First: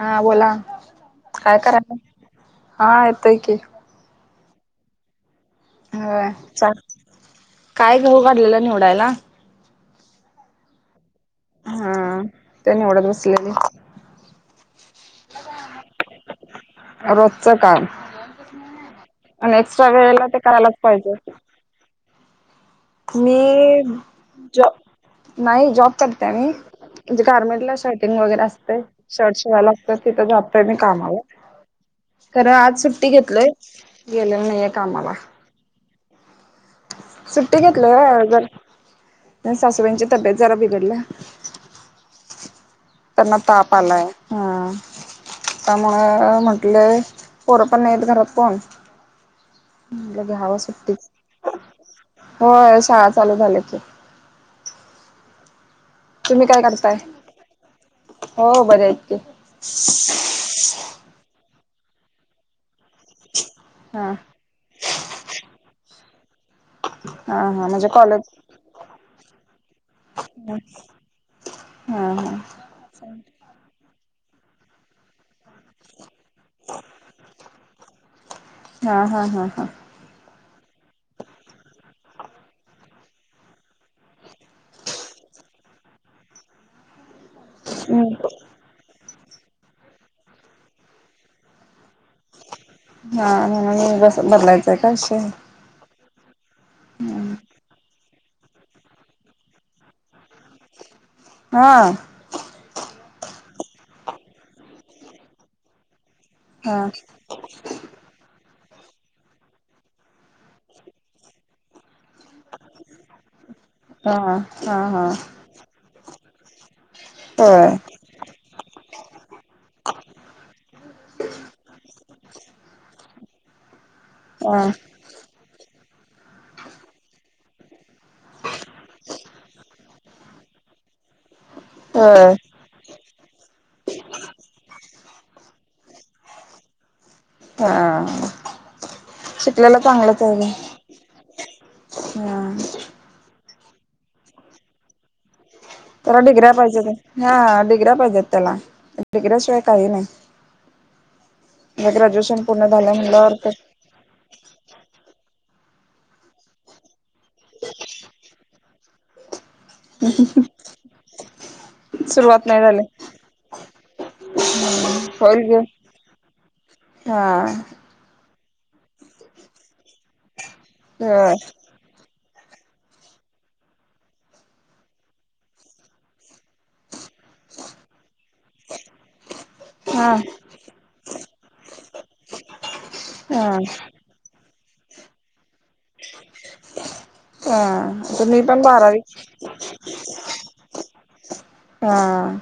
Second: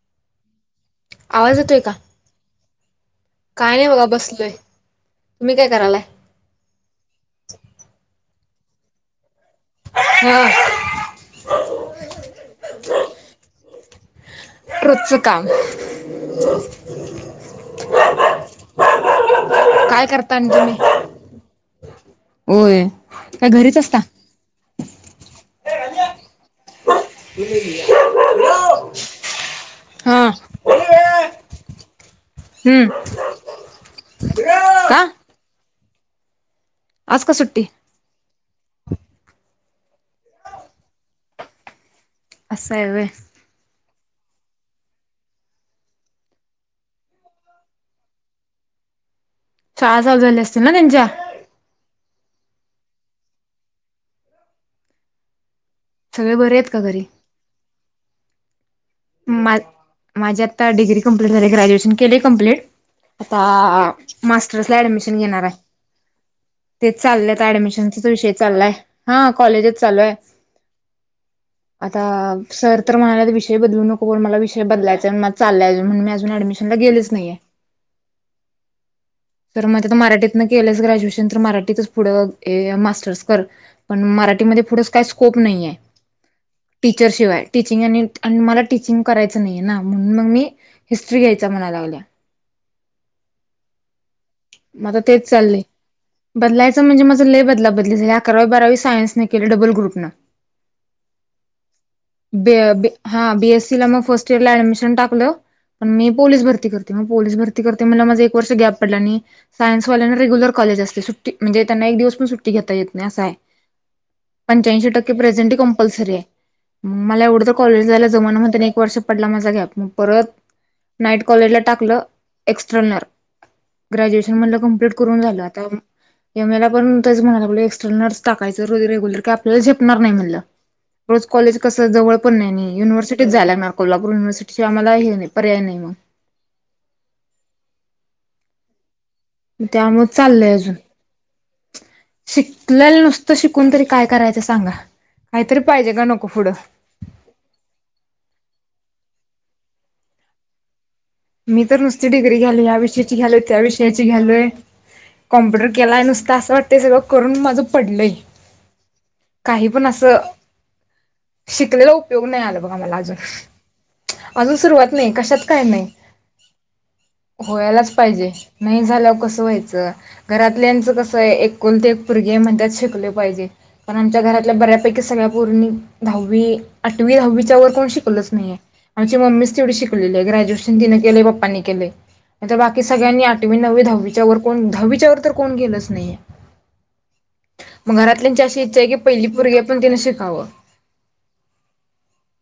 हा बोला काय आवाज येतोय करायला हा येतय आणि बघा बसलोय तुम्ही काय करालाय ह चा काय घऊ काढलेलं निवडायला ह हा त्या निवडत बसलेली रृचकाम रोजचं काम आणि एक्स्ट्रा वेळेला ते करायलाच पाहिजे अस होय मी काय घरीच असता? जॉ नाही जॉब करते मी म्हणजे गार्मेंट ला शर्टिंग वगैरे असते शर्ट शिवायला असत हा. तिथं जातय मी कामाला खरं आज हम्म. सुट्टी घेतलय गेलेलं नाहीे का? कामाला आज का सुट्टी घेतल जरा सासूव्यांंची तब्येत जरा बिघडलं असंवे तपलाय हम त्यामुळ म्हंटले पोरं पण नाहीेत घरात कोण चहा म्हटलं सजले असत घ्यावं ना त्यांचा सुट्टीच होय शाळा चालू झाल्या की. सगळे तुम्ही बरे काय आहेत का करताय? घरी? हो बरं आहे. मा माझी आता डिग्री कंप्लीट झाली ग्रॅज्युएशन केले कंप्लीट आता हा अ मास्टर्स ला ऍडमिशन घेणार आहे. तेच हा चालल्यात हा म्हणजे ऍडमिशनचा च कॉलेज विषय चाललाय हां कॉलेजच चालू आहे. [inaudible] आता हा हा सर तर म्हणाल्यात विष विषय बदलू नको करून मला विषय बदलायचा आहे मला चालय म्हणून मी अजून ॲडमिशनला गेलेच नाही आहे. हां हां. तर मग तर मराठीत न केलंच ग्रॅज्युएशन तर मराठीतच पुढं हे मास्टर्स कर पण मराठीमध्ये पुढंच काही स्कोप नाही आहे टीचर शिवाय. टीचिंग आणि आणि मला टीचिंग करायचं नाहीये ना म्हणून मग मी हिस्ट्री घ्यायचा म्हणा लागल्या. हां नाही म असं बदलायचंय का मग आता विषय? तेच चाललंय. बदलायचं म्हणजे माझं लई बदला बदली झालंय अकरावी बारावी सायन्स न के डबल ग्रुप नं. हां. बी हा बीएस सी ला म फर्स्ट इयर ला ऍडमिशन टाकलं पण मी पोलीस भरती हा करते मग पोलीस भरती करते मला माझं एक वर्ष गॅप क घता येत नाही हा हा पंच्याशी हा टक्के प्रेझेंट कंपल्सरी आहे ला एवढं होय कॉलेजलायला जमा म्हणत एक वर्ष पडला माझा गॅप मग परत नाईट कॉलेजला टाकलं एक्स्ट्ररनल. ग्रॅज्युएशन म्हणलं हा कम्प्लीट करून झालं आता एम ए ला पण तेच म्हणाय लागलोय एक्सटर्नर्स टाकायचं रोज रेग्युलर काय आपल्याला झेपणार नाही म्हणलं. रोज कॉलेज कसं जवळ होय पण नाही ययुनिव्हर्सिटीत जायला लागणार. कोल्हापूर युनिव्हर्सिटी शिवाय आम्हाला हे नाही पर्याय नाही मग. हां. म त्यामुळं चाललंय अजून. हा शिकल्याल नुसतं शिकून तरी काय करायचं सांगा काहीतरी पाहिजे का त्याला नको पुढं. डिग्र्या पाहिजेत हां डिग्र्या पाहिजेत त्याला डिग्र्याशिवाय काही नाही. मी तर आता नुसती डिग्री ग्रॅज्युएशन घ्यालोय पूर्ण या झालं विषयाची म्हणल्यावर घ्यालोय त्या तर विषयाची घ्यालोय. कॉम्प्युटर केलाय नुसतं असं वाटतंय सगळं करून माझं पडलंय. काही पण असं शिकलेला उपयोग नाही सुरुवात आला बघा झाली मला अजून. अजून सुरुवात नाही कशात काय नाही. हां. व्हायला च पाहिजे नाही झाल्यावर कसं व्हायच घरातल्यांच कस आहे होय एक कुलती एक पुरगी आहे म्हणत्यात शिकलं पाहिजे. पण आमच्या घरातल्या बऱ्यापैकी सगळ्या पोरींनी दहावी आठवी दहावीच्यावर कोण शिकलंच नाहीेये आमची मम्मीच तेवढी हा शिकलेली आहे ग्रॅज्युएशन तिनं केलंय पप्पांनी केलंय नंतर बाकी सगळ्यांनी हा आठवी, नववी, दहावीच्या वर कोण दहावीच्यावर तर कोण गेलच नाहीये मग हा तर मी घरातल्यांची अशी पण इच्छा आहे की पहिली पोरगी आहे पण तिने शिकावं. हां.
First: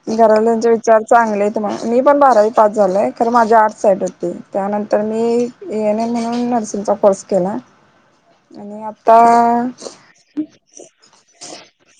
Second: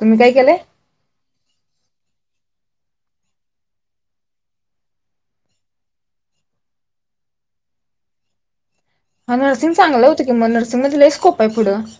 तुम्ही काय केलंय घरातल्यांचे विचार चांगले आहेत म्हणा मी पण बारावी पास झालोय खरं माझ्या आर्टस् साईड होती त्यानंतर मी एएनएम म्हणून नर्सिंगचा कोर्स केला. आणि आप हां नर्सिंग चांगलं होतं की मग नर्सिंग मधी लई स्कोप आहे पुढं.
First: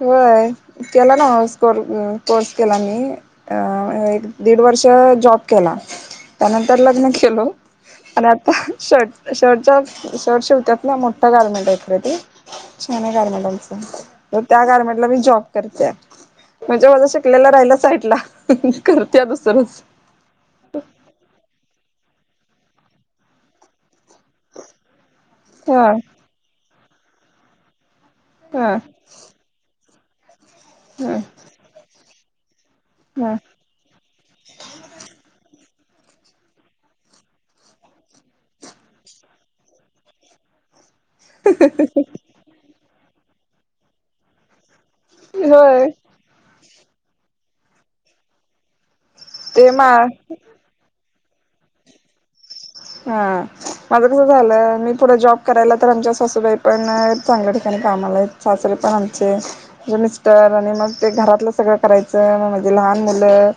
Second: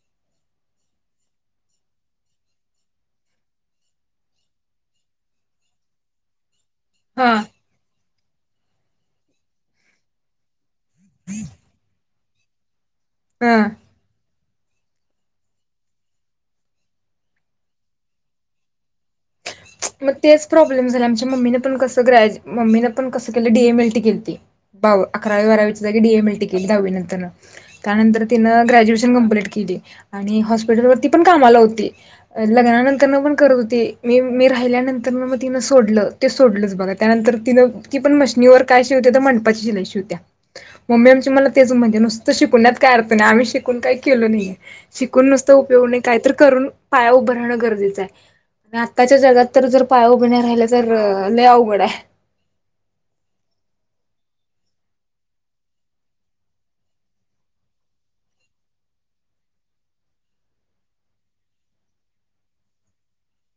होय केला ना कोर्स केला मी. अ एक दीड वर्ष जॉब केला त्यानंतर लग्न हा केलो. आणि आता शर्ट शर्टचा शर्ट शिवत्यात ना मोठा गारमेंट आहे इकडं ते. छान आहे गारमेंट हा आचं तर त्या गारमेंटला मी जॉब करतेय म्हणजे माझा शिकलेला राहिला साईडला करत या दुसरंच मग तेच प्रॉब्लेम झाला आमच्या मम्मीने पण कस ग्रॅ म्मीनें प कं केलं डीएम एल टी केलीती अकरा हा बारावी डीम एल तिकट द्यावी नर त्यानंतर तिनं हा ग्र्युएश के आणि हॉस्पिटल वरती ह पण कामाला होती लग्नानंतर ह पण करत होते मी मी राहिल्यानंतर मग मग तिनं सोडलं ते सोडलंच बघा त्यानंतर तिनं ती पण मशनीवर काय शिवत्या तर म्हणपाची शि नाही शिवत्या मम्मी आमची मला तेच म्हणजे नुसतं शिकवण्यात काय अर्थ नाही आम्ही शिकून काय केलो नाहीये शिकून नुसतं होय उपयोगणे काय तर करून पाया उभं राहणं गरजेचं आहे आत्ताच्या जगात तर ते जर मा पाया उभण्या राहिल्या तर लया उघड आहे हा माझं कसं झालं मी पुढे जॉब करायला तर आमच्या सासूबाई पण चांगल्या ठिकाणी काम आलाय सासरे पण आमचे म्हणजे मिस्टर आणि मग ते घरातलं सगळं करायचं मग माझे लहान मुलं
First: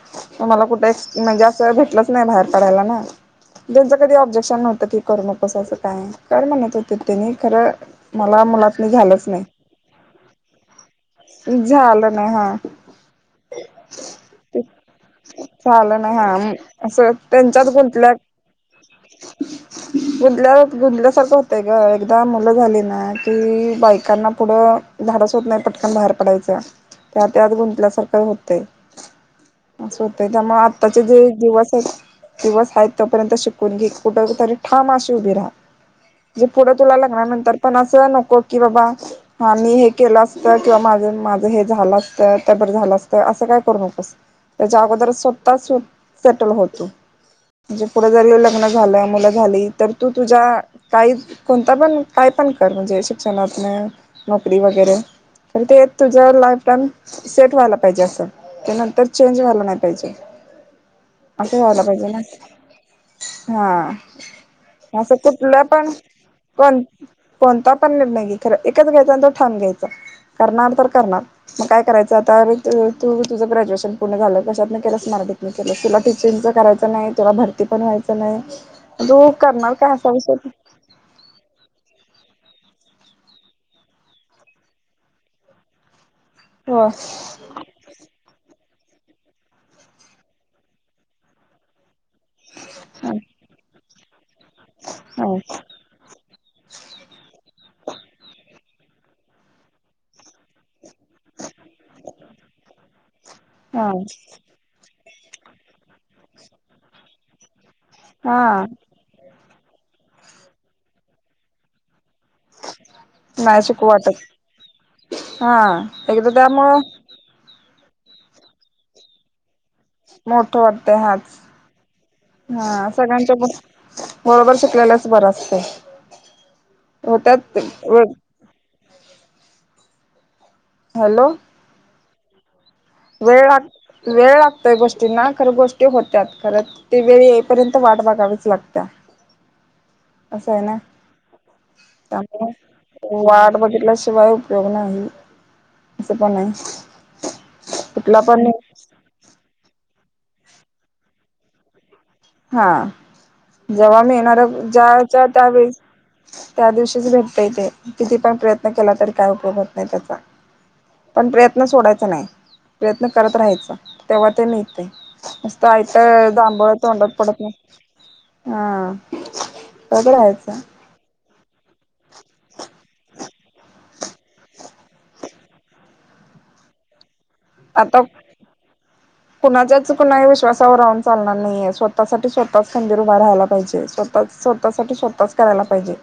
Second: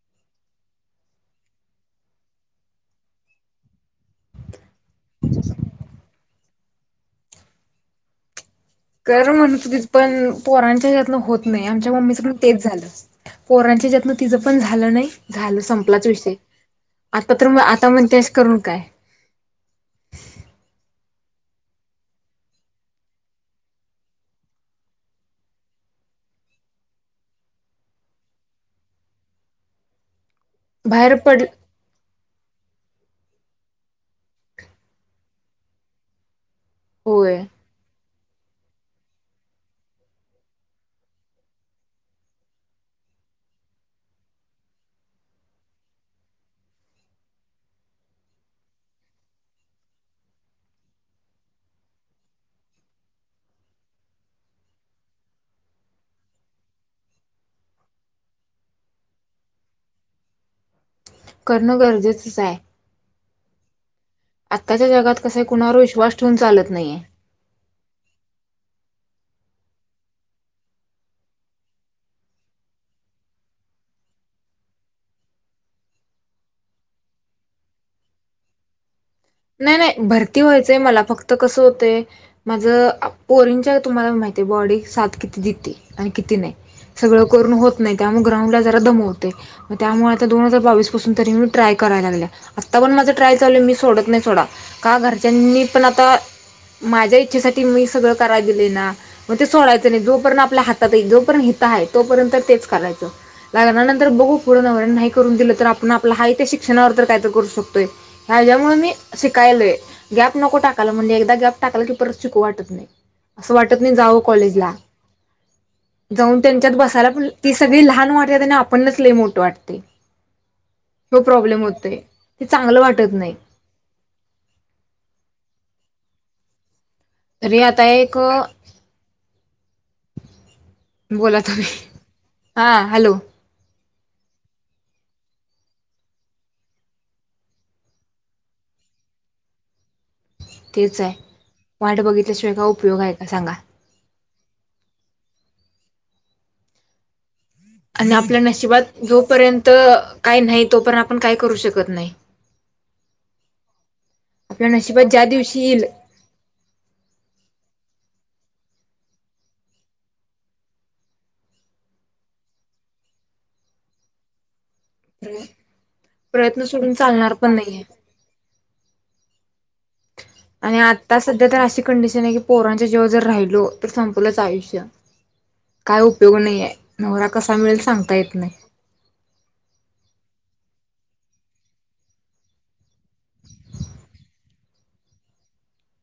मला कुठे म्हणजे अस भेटलंच नाही बाहेर पडायला ना त्यां कधी ऑब्जेक्शन नव्हतं करू मग कसं असं काय कर म्हणत होते तेनी खरं मला मुलातनी झालंच कर म्हण नाही तु त पण पोरांच्या हतन होत नाही आमच्या झालं मम्मीचं पण नाही हा तेच झालं पोरांच्या हेच्यातन तिचं पण झालं नाही झालं संपलाच नाही विषय हा असं आता तर त्यांच्यात आता म्हणत्या करू काय? गुदल्या गुदल्यासारखं होतेय ग एकदा मुलं झाली ना की बायकांना पुढं धाडस होत नाही पटकन बाहेर पडायच त्या त्यात गुंतल्यासारखं होतय. असं होतय त्यामुळे आत्ताचे बाहेर जे पड दिवस आहेत दिवस आहेत तोपर्यंत शिक कोणी कुठतरी ठाम अशी उभी राहा म्हणजे पुढे तुला होय. लग्नानंतर पण असं नको की बाबा हा मी हे केलं असत किंवा माझ माझं हे झालं असतं त्या बर झालं असतं असं काय करू नकोस त्याच्या अगोदर स्वतः सेटल होतो म्हे पुढे जरी झालं मु झाली तर तू तुझ्या काही कोणता पण काय पण कर, म्हणजे शिक्षणातन नोकरी वगैरे कारण तेेत तुझ्या लाईफला सेट व्हायला पाहिजे असं, त्या नंतर चेंज व्हाला नाही पाहिजे. असं करणं व्हायला पाहिजे ना गरजेचंच आहे. हा आत्ताच्या असं जगात कसं आहे कुठलं कुणावर पण विश्वास ठेवून चालत कोण नाहीये. कोणता पण निर्णय घ खर एकच घ्यायचा नंतर ठाम घ्यायचा करणार तर करणार. मग काय करायचं आता अर तू तुझं ग्रॅज्युएशन पूर्ण झालं कशातन केलं स्मारक त्याला तुला टीचिंगचं करायचं नाही, तुला भरती पण व्हायचं नाही, तो नाही, नाही भरती व्हायचंय मला फक्त कसं होतंय. माझं पोरीनच्या तुम्हाला माहिती आहे बॉडी सात किती देते आणि किती नाही हो सगळं होत नाही त्यामुळे ग्राला जरा दमवते त्यामुळे दोन हजार बावीस पाूनी ट्राय करायला लागले. आता पण माझा ह ट्रायल चालू मी सोडत नाही सोडा का घरच्यांनी पण आता माझ्या इच्छेसाठी मी सगळं करा दिले ना! मग ते सोडायचं नाही, जोपर्य आपल्या हातात जोपर्य हित आहे तोपर्यंत तेच कायचं. लाग हा नंतर बघू पुर्ण नाही करून दिलं तर आपण आपला हा त्या शिक्षणावर काय तर करू शकतोय. हा ह्यामुळे मी शिकायलय गॅप नको टाकायला म्हणजे एकदा गॅप टाकाला की परत शिकू वाटत. असं वाटत नाही जाऊ कॉलेजला हा एकदा जाऊन त्यांच्यात त्यामुळं बसायला प ती सगळी लहान वाटत आणि आपणच लई मोठ वाटते. मोठ वाटते ह्यो हाच प्रॉब्लेम होतोय ते चांगलं हा वाटत नाही सगळ्यांच्या. बरोबर, शिकलेलाच बर असत त्यात तरी आता एक हॅलो बोला तुम्ही, हा हॅलो! वेळ लाग वेळ लागतोय गोष्टींना खरं गोष्टी होत्यात खरंच ते वेळ येईपर्यंत वाट बगावीच लागत. असं आहे ना! तेच आहे वाट त्यामुळे बघितल्याशिवाय काय उपयोग आहे का सांगा वाट बघितल्याशिवाय पकणला आहे स पना नाही. आणि कुठला आपल्या पण नशिबात जोपर्यंत काय नाही, तोपर्यंत आपण काय करू शकत नाही. हा जेव्हा मिळणार आपल्या नशिबात ज्या ज्याच्या दिवशी त्यावेेळेस येईल त्या दिवशीच भेटतय तेे किती पण प्रयत्न केला तरी काय उपयोगत नाही त्याचा. पण प्रयत्न सोडायचा नाही, प्रयत्न करत राहायचां तेव्हा ते निहे मस्तईत प्रयत्न दांबूळ सोडून तोड चालणार पढतं. पण नाहीये हा सगडंच. आणि आता सध्या तर अशी कंडिशन आहे की पोरांच्या जेव्हा जर राहिलो तर संपलंच आयुष्य काय उपयोग नाही आहे. नवरा कसा मिळेल आता सांगता येत नाही. कुणाच्याच कुही विश्वासावर राहून चालणार नाहीये स्वतः सा स्वतःच खंदिर उभ राहायला पाहिजे. स् स्वतःसाठी स्वतःच करायला पाहिजे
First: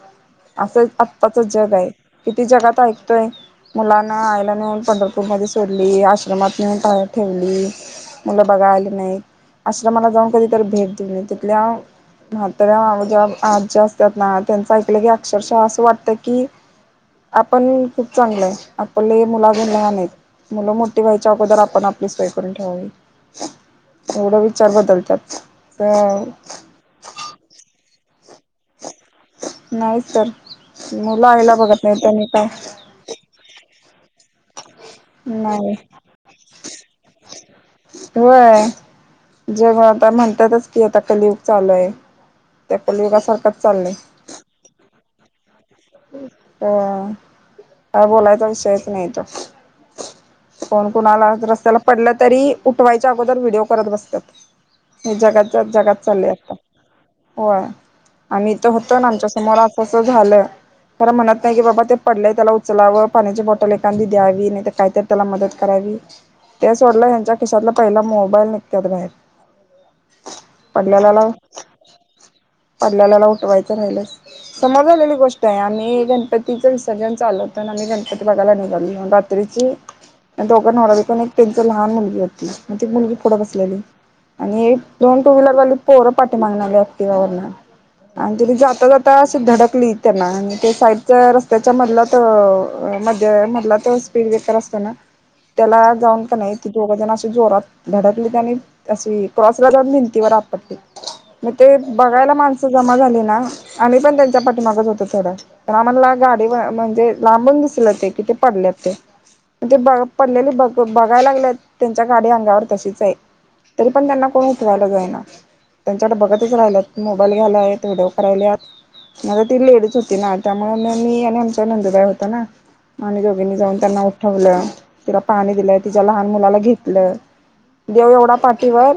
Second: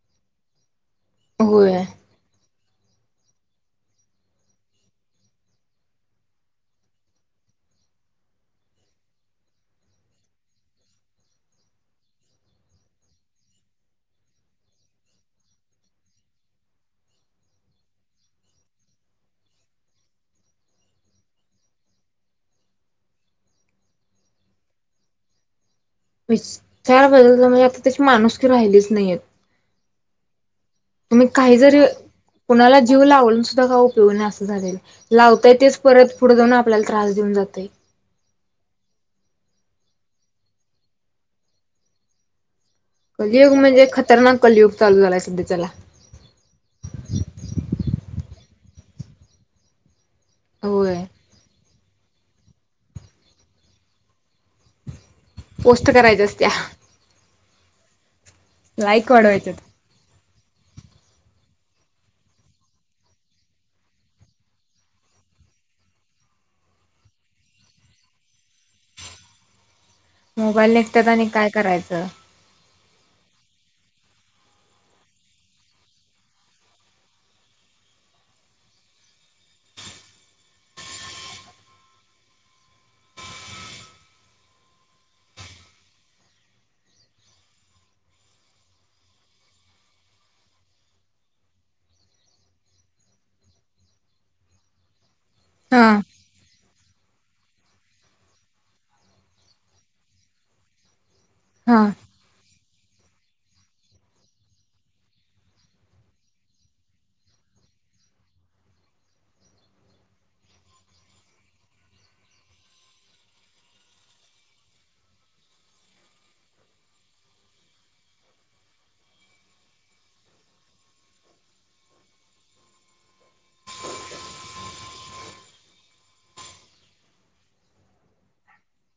असं आत्ताच जग होय आहे. किती जगात ऐकतोय. मुलांना आईला नेऊन पंढरपूर मध्ये सोडली आश्रमात नेऊन ठेवली. मुलं बघा आले नाहीत असश्र मला जाऊन कधीतरी भेट देऊ नय तिथले म्हात्र जे आज्या असतात ना त्यांचं ऐकलं की अक्षरशः असं वाटतं की, आपण खूप चांगलंय आपले मुल अजून लहान आहेत. मुलं मोठी व्हायच्या अगोदर आपण आपली सोय करून ठेवावी. एवढा विचार बदलतात अ शार बदल म्हणजे आता त्याची माणूस की राहिलीच नाहीयत. नाही तर, मी मुलं आईला काही जरी बघत नाही त्यांनी काय कुणाला जीव लावलून सुद्धा काऊ पिऊ न असं झालेल लावताय नाही तेच परत पुढे जाऊन आपल्याला त्रास देऊन जातय. होय, जेव्हा आता म्हणतातच की आता कलीुग चालू आहे. त्या कलियुग कलियुगासारखंच म्हणजे चाललंय खतरनाक कलियुग चालू झालाय सध्याला. अ बोलायचा विषयच नाही तो, कोण होय कोण आला रस्त्याला. पडलं तरी उठवायच्या अगोदर व्हिडिओ करत बसतात हे जगात पोस्ट जगात करायच्या चाललय असत्या आता होय आम्हीथ होतो ना लाईक आमच्या वाढवायच्यात समोर तसं झालं खर म्हणत नाही की बाबा ते पडलेय त्याला उचलावं पाण्याची बॉटल एखादी द्यावी नाही तर कायत त्याला मदत करावी ते सोडलं हेच्या खिशातला पहिला मोबाईल नेत्यात बाहे मोबाईल निघतात आणि काय करायचं पडल्याल्याला उठवायचं राहिलंस समोर झालेली गोष्ट आहे आम्ही गणपतीच विसर्जन चालव होत आम्ही गणपती बघायला निघालो तर दोघां नवरा बायको आणि त्यांची लहान मुलगी होती मग ती एक मुलगी पुढं बसलेली आणि एक दोन टू व्हीलरवाली पोरं पाठी मागणारले ऍक्टिव ववर आणि त्यानी जाता जाताे धडकली त्यांना आणि ते साईडच्या रस्त्याच्या मधला मध्ये मधला तर स्पीड ब्रेकर असतना त्याला हा जाऊन नाही त जोघ जना अ जोरात धडकली आणि अशी क्रॉसराज भिंतीवर आपटली मग ते हा बघायला माणसं जमा झाली ना आणि पण त्यांच्या पाठीमागत होत थोडं पण आम्हाला गाडी म्हणजे लांबून दिसले ते कि ते पडले ते ते ब पडलेली ब बघायला लागले त्यांच्या गाडी अंगावर तशीच आहे तरी पण त्यांना कोण उठवायला जाईना त्यांच्याकडे बघतच राहिलं मोबाईल घ्यायला आहेत्हडओ करायले माझता ती लेडीच होती ना त्यामुळे म मी आणि आमचा नंदुबाई होता ना आणिने दोघींनी जाऊन त्यांना उठवलं तिला पाणी दिलं तिच्या लहान मुलाला घेतलं देव एवढा पाठीवर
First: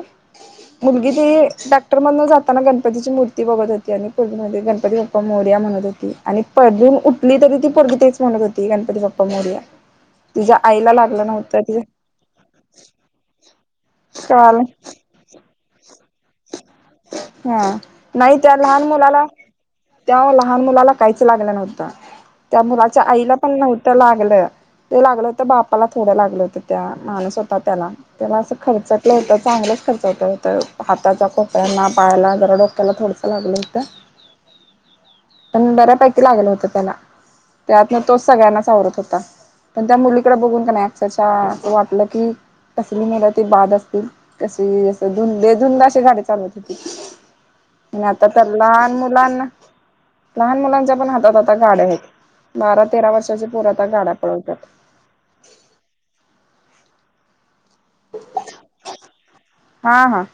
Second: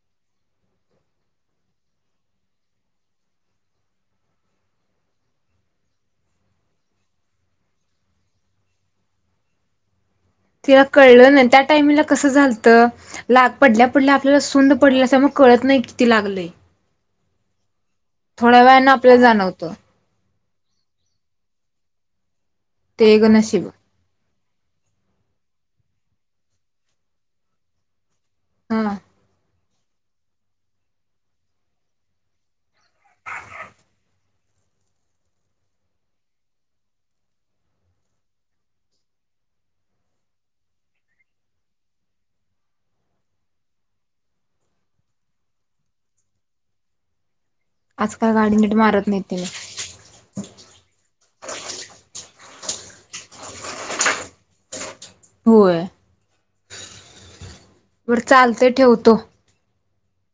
मुलगी ती डॅक्टरमधून जाताना गणपतीची मूर्ती बघत होती आणि पर्मध्ये गणपती ब पप्पा मोर्या म्हणत होती आणि पधून उठली तरी ती पग तेच म्हणत होती गणपती बाप्पा मोर्या तिला कळलं ना त्या तिझ टाइमला कसं झालतं लाग पडल्या पडल्या आपल्याला कळालं सुंड पडले मग कळत नाही किती लागले हा नाही तर लहान वेळानं आपल्याला मुलाला जाणवतं ते्हा लहान मुलाला काहीच लागलं नव्हतं त्या मुलाच्या ते एक आईला पण नशीब नव्हतं लागलं ते लागलं होतं बापाला थोडं लागलं होतं त्या माणस होता त्याला तेव्हा असं खर्च हा केलं होत चांगलंच खर्च होत होत हाताचा ख त्यांना पाहायला जरा डोक्याला थोडसं लागलं होतं पण बऱ्यापैकी लागलं होत त्याला त्यातन तोच सगळ्यांनाचवरत होता पण त्या मुलीकडे बघून का नाहीक् त वाटलं की कसली मला ते बाद असतील कशीुुंद अेाडी चाल हो आता आजकाल तर गाडी नीट लहान मारत नाही मुलांना तिने लहान मुलांच्या पण हातात आात गाड्या आहेत बारा तेरा वर्षाच्या पुर आ गाड्या पळवतात होय वर चालते ठेवतो हा हा